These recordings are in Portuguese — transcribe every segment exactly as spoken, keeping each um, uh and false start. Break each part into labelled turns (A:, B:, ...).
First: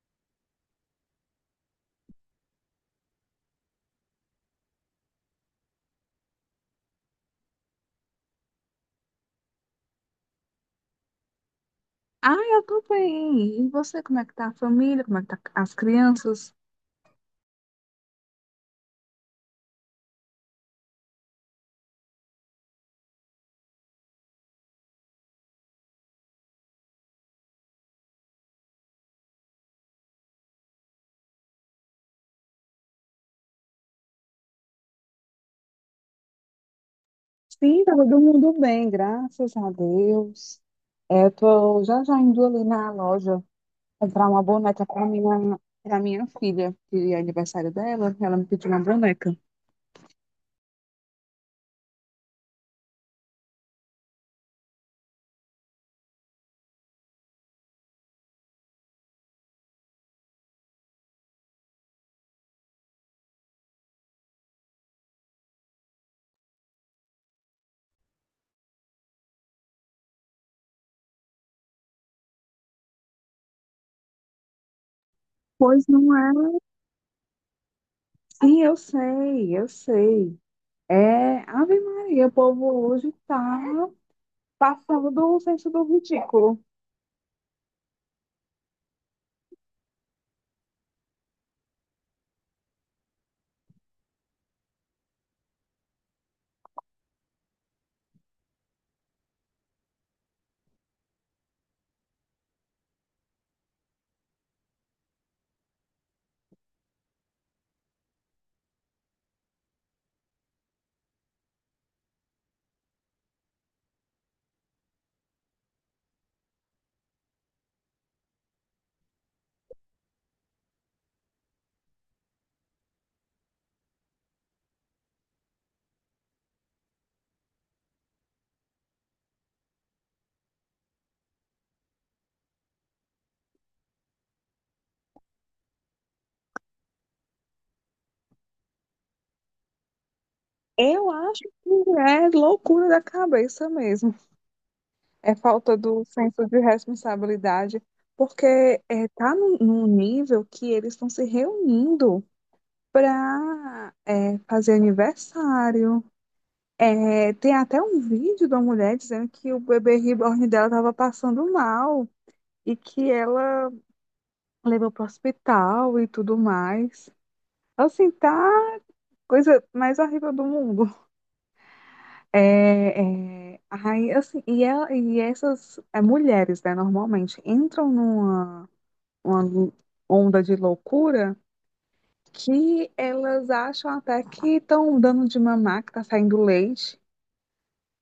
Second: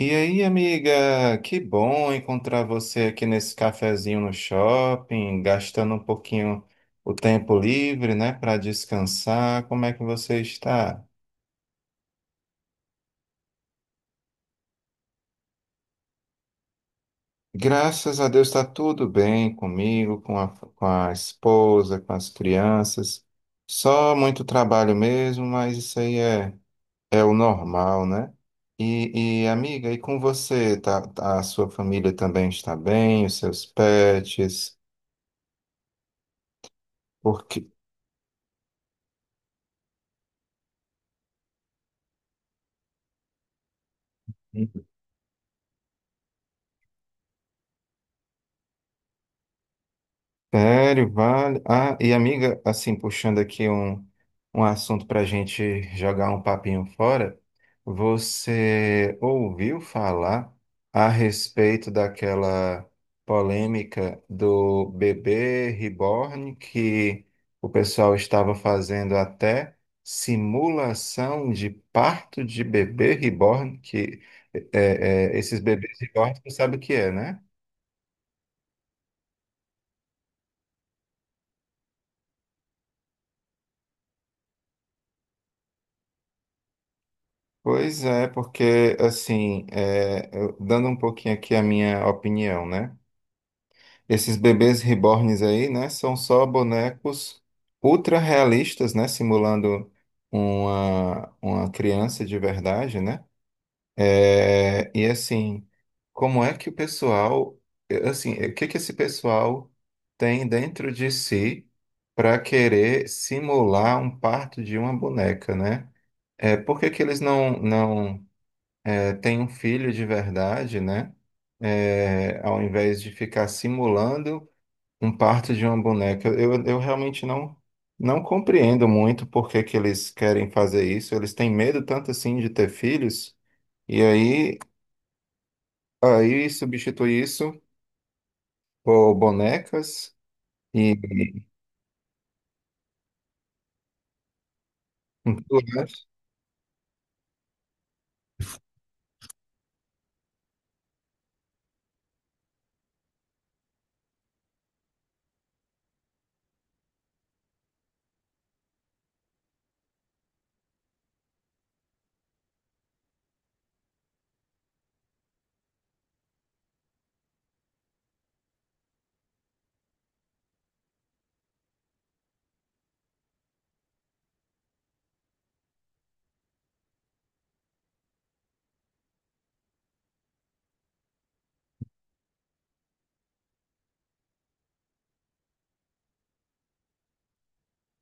A: E aí, amiga, que bom encontrar você aqui nesse cafezinho no shopping, gastando um pouquinho o tempo livre, né, para descansar. Como é que você está?
B: Ah, eu tô bem. E você, como é que tá a família? Como é que tá as crianças?
A: Graças a Deus está tudo bem comigo, com a, com a esposa, com as crianças. Só muito trabalho mesmo, mas isso aí é, é o normal, né? E, e amiga, e com você? Tá, tá- a sua família também está bem? Os seus pets? Porque
B: Sim, tá todo mundo bem, graças a Deus. É, eu tô já já indo ali na loja comprar uma boneca para minha, para minha filha, que é aniversário dela, ela me pediu uma boneca.
A: sério, vale. Ah, e amiga, assim, puxando aqui um, um assunto para a gente jogar um papinho fora, você ouviu falar a respeito daquela polêmica do bebê reborn que o pessoal estava fazendo até simulação de parto de bebê reborn, que é, é, esses
B: Pois
A: bebês
B: não é?
A: reborn, tu sabe o que é, né?
B: Sim, eu sei, eu sei. É, Ave Maria, o povo hoje tá passando do senso do ridículo.
A: Pois é, porque assim, é, eu- dando um pouquinho aqui a minha opinião, né? Esses bebês reborns aí, né, são só bonecos ultra realistas, né, simulando uma, uma criança de verdade, né? É, e assim, como é que o pessoal, assim, o que que esse pessoal tem dentro de si para querer simular um parto de uma boneca, né? É, por que que eles não, não tem um filho de verdade, né? É, ao invés de ficar simulando um parto de uma boneca. Eu, eu realmente não, não compreendo muito por que que eles querem fazer isso. Eles têm medo tanto assim de ter filhos, e aí, aí substitui isso por bonecas e
B: Eu acho que é loucura da cabeça mesmo.
A: e
B: É
A: tudo
B: falta do
A: mais.
B: senso de responsabilidade, porque é, tá num, num nível que eles estão se reunindo para fazer aniversário. É, tem até um vídeo da mulher dizendo que o bebê reborn dela estava passando mal e que ela levou para o hospital e tudo mais. Assim, tá coisa mais horrível do mundo. É, é, aí, assim, e, ela, e essas é, mulheres, né, normalmente entram numa uma onda de loucura que elas acham até que estão dando de mamar, que tá saindo leite.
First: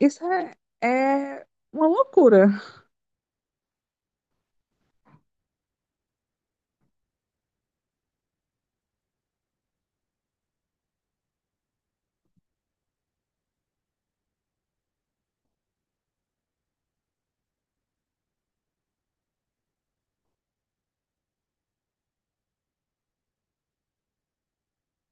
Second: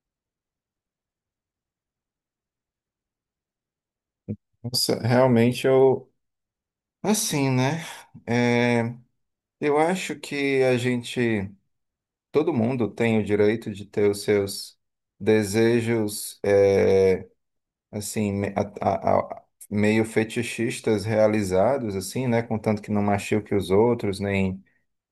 B: Isso é, é uma loucura.
A: Nossa, realmente eu. Assim, né? É, eu acho que a gente. Todo mundo tem o direito de ter os seus desejos, é, assim, me- a- a- a- meio fetichistas realizados, assim, né? Contanto que não machuque os outros, nem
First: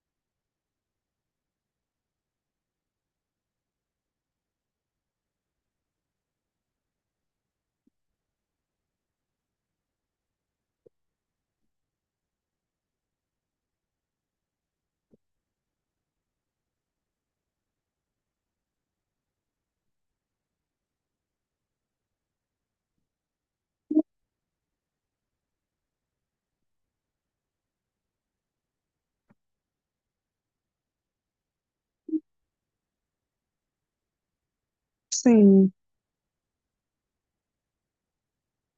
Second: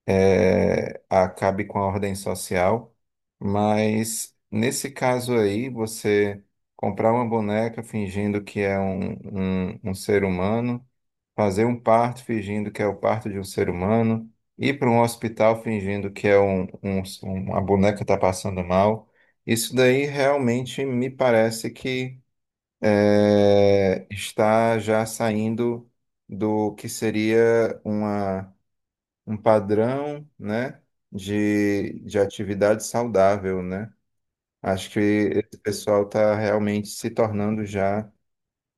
A: é, acabe com a ordem social. Mas nesse caso aí, você comprar uma boneca fingindo que é um, um um ser humano fazer um parto fingindo que é o parto de um ser humano, ir para um hospital fingindo que é um, um, uma boneca está passando mal. Isso daí realmente me parece que é, está já saindo do que seria uma, um padrão, né, de, de atividade saudável, né? Acho que esse
B: Sim.
A: pessoal está realmente se tornando já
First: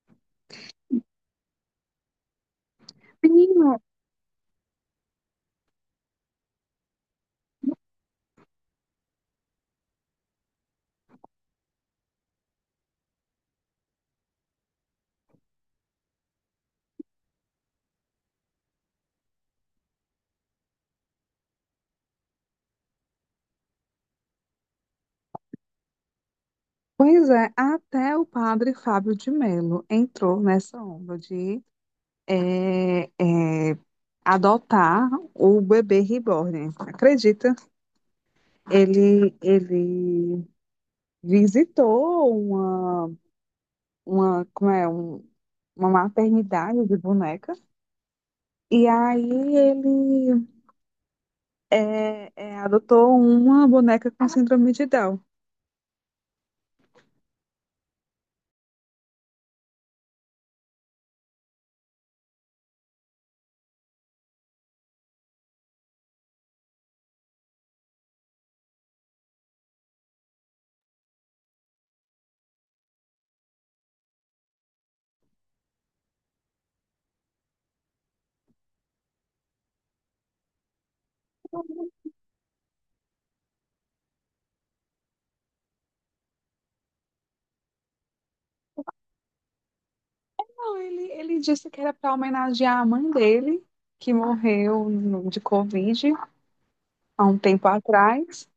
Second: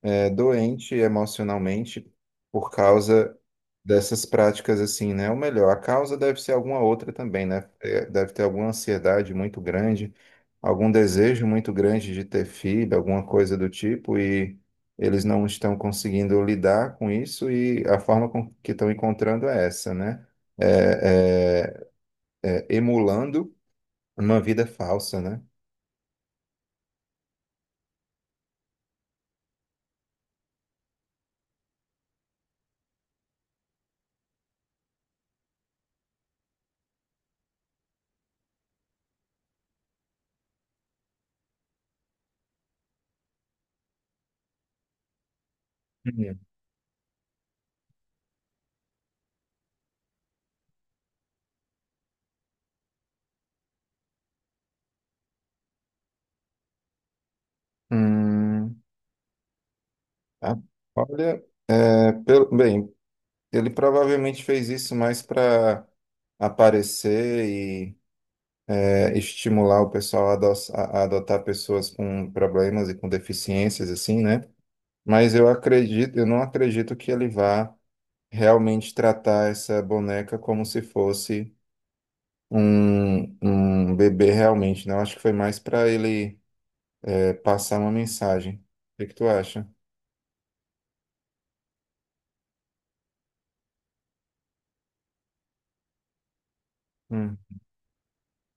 A: é doente emocionalmente por causa
B: Menino,
A: dessas práticas assim, né? Ou melhor, a causa deve ser alguma outra também, né? É, deve ter alguma ansiedade muito grande, algum desejo muito grande de ter filho, alguma coisa do tipo, e eles não estão conseguindo lidar com isso e a forma com que estão encontrando é essa, né? É, é, é, emulando uma vida falsa, né?
B: pois é, até o padre Fábio de Mello entrou nessa onda de é, é, adotar o bebê reborn. Acredita? Ele, ele visitou uma, uma, como é, um- uma
A: Uhum.
B: maternidade de bonecas. E aí ele é, é, adotou uma boneca com síndrome de Down.
A: Hum, a- olha, é, pelo- bem, ele provavelmente fez isso mais para aparecer e é, estimular o pessoal a, adoç- a- a adotar pessoas com problemas e com deficiências, assim, né? Mas eu acredito, eu não acredito que ele vá realmente tratar essa boneca como se fosse um, um bebê realmente, né? Eu acho que foi mais para ele é, passar uma mensagem. O que que tu acha?
B: Não, ele, ele disse que era para homenagear a mãe dele, que morreu no- de Covid há
A: Hum,
B: um tempo atrás.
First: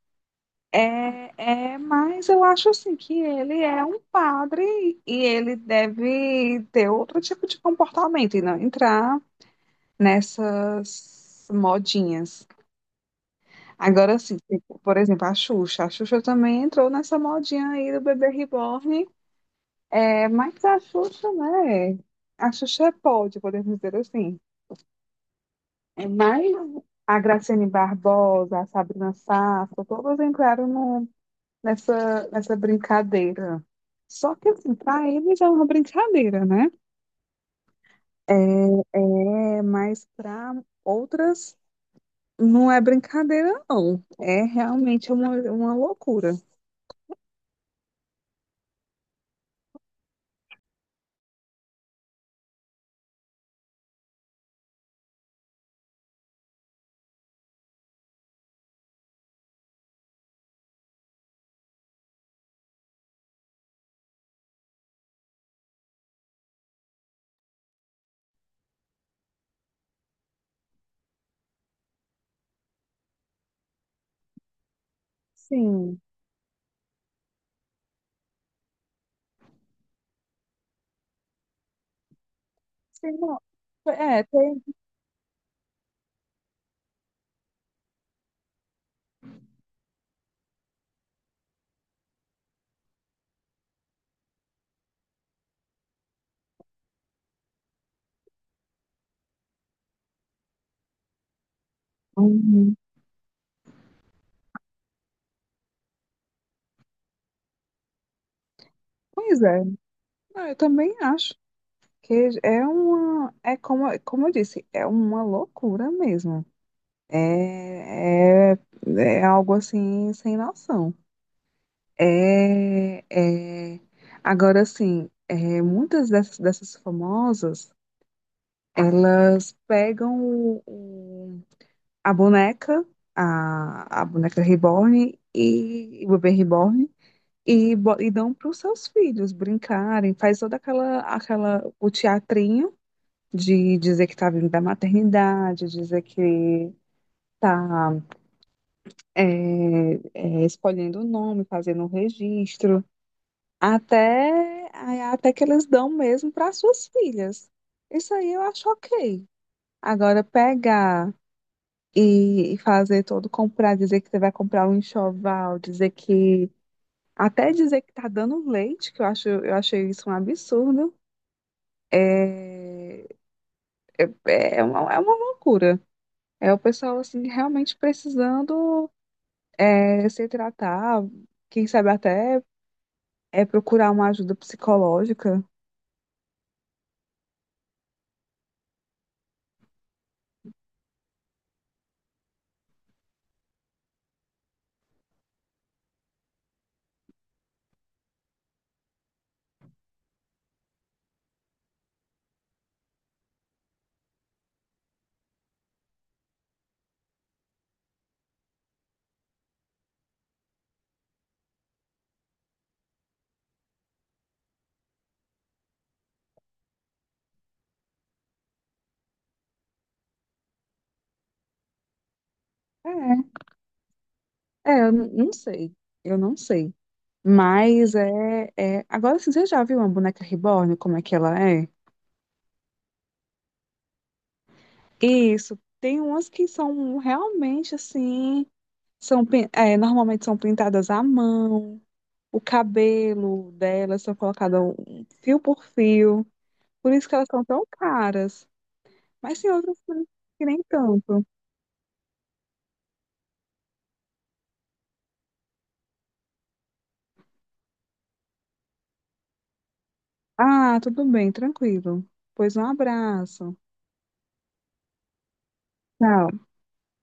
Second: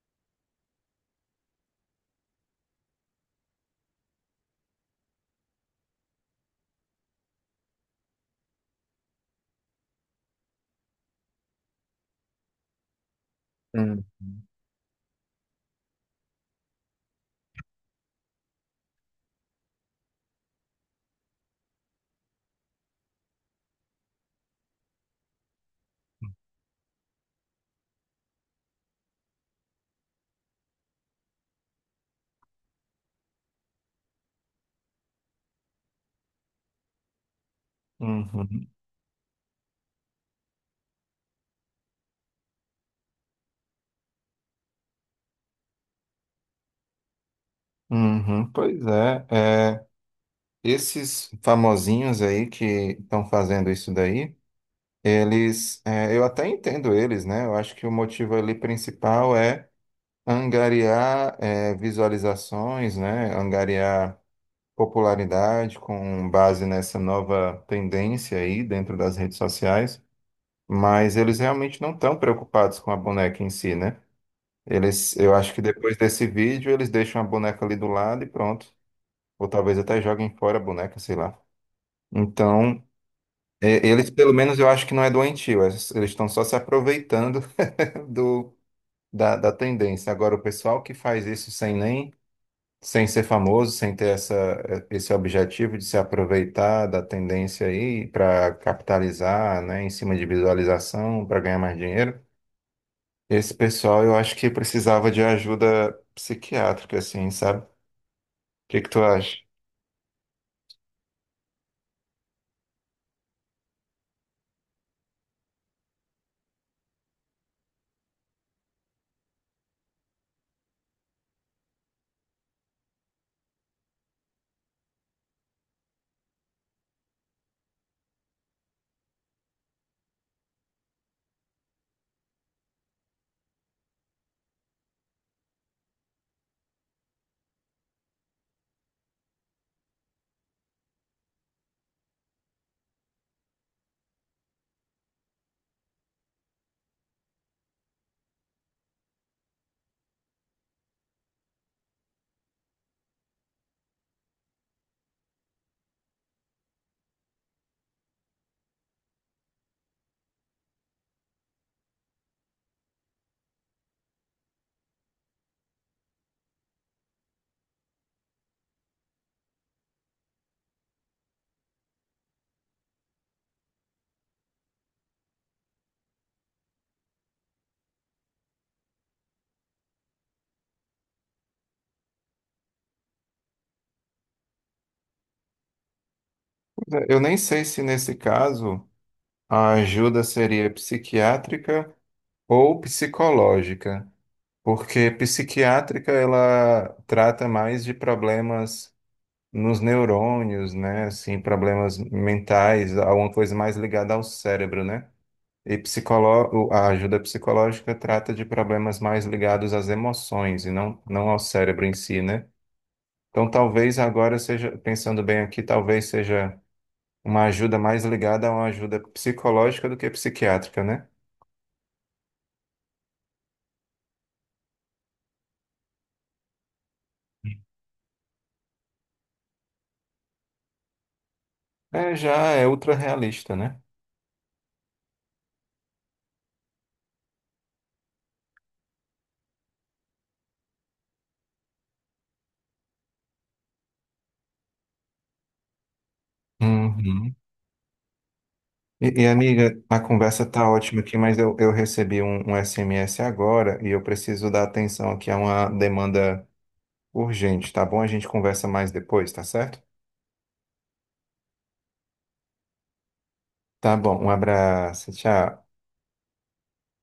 B: É, é, mas eu acho assim que ele é um padre e ele deve ter outro tipo de comportamento e não entrar nessas modinhas.
A: hum,
B: Agora, assim, tipo, por exemplo, a Xuxa. A Xuxa também entrou nessa modinha aí do bebê reborn. É mais a Xuxa, né? A Xuxa é pode, podemos dizer assim. É mais a Graciane Barbosa, a Sabrina Sato, todas entraram no- nessa, nessa brincadeira. Só que, assim, para eles é uma brincadeira, né?
A: uhum,
B: É, é, mas para outras não é brincadeira, não. É realmente uma, uma loucura.
A: uhum. Pois é. Esses famosinhos aí que estão fazendo isso daí, eles, é, eu até entendo eles, né? Eu acho que o motivo ali principal é angariar, é, visualizações, né? Angariar popularidade com base nessa nova tendência aí dentro das redes sociais, mas eles realmente não estão preocupados com a boneca em si, né? Eles, eu acho que depois
B: Sim.
A: desse vídeo eles deixam a boneca ali do lado e pronto. Ou talvez até joguem fora a boneca, sei lá. Então,
B: Sim, não.
A: E- eles,
B: É,
A: pelo menos,
B: tem.
A: eu acho que não é doentio, eles eles estão só se aproveitando do, da, da tendência. Agora, o pessoal que faz isso sem nem, sem ser famoso, sem ter essa, esse objetivo de se aproveitar da tendência aí para capitalizar, né, em cima de visualização, para ganhar mais dinheiro,
B: Uhum.
A: esse pessoal eu acho que precisava de ajuda psiquiátrica, assim, sabe? O que que tu acha?
B: Pois é. Não, eu também acho. Que é uma, é como, como eu disse, é uma loucura mesmo. É, é, é algo assim sem noção. É, é, agora assim, é, muitas dessas, dessas famosas, elas pegam o- o- a boneca, a, a boneca reborn e o bebê reborn e, bo- e dão para os seus filhos brincarem, faz toda aquela, aquela, o teatrinho de dizer que está vindo da maternidade, dizer que está é, é, escolhendo o nome, fazendo o registro, até, até que eles dão mesmo para suas filhas. Isso aí eu acho ok. Agora, pegar e, e fazer todo comprar, dizer que você vai comprar um enxoval, dizer que. Até dizer que tá dando leite, que eu acho, eu achei isso um absurdo. É, é uma, é uma loucura. É o pessoal assim realmente precisando é, se tratar, quem sabe até é procurar uma ajuda psicológica.
A: Pois é, eu nem sei se nesse caso a ajuda seria psiquiátrica ou psicológica. Porque psiquiátrica ela trata mais de problemas nos neurônios, né? Assim, problemas mentais, alguma coisa mais ligada ao cérebro, né? E psicolo... o- a ajuda psicológica trata de problemas mais ligados às emoções e não, não ao cérebro em si, né? Então, talvez agora seja, pensando bem aqui, talvez seja uma ajuda mais ligada a uma ajuda psicológica do que psiquiátrica, né?
B: É, é, eu n- não sei, eu não sei. Mas é, é... Agora, assim, você já viu uma boneca reborn, como é que ela é?
A: É, já é ultra realista, né?
B: Isso, tem umas que são realmente assim, são, pin- é, normalmente são pintadas à mão, o cabelo delas são colocadas um- fio por fio, por isso que elas
A: Uhum.
B: são tão caras.
A: E, e,
B: Mas tem outras
A: amiga, a
B: coisas que
A: conversa
B: nem
A: tá ótima aqui,
B: tanto.
A: mas eu, eu recebi um, um S M S agora e eu preciso dar atenção aqui a uma demanda urgente, tá bom? A gente conversa mais depois, tá certo?
B: Ah, tudo bem, tranquilo. Pois um abraço.
A: Tá bom, um abraço, tchau.
B: Tchau.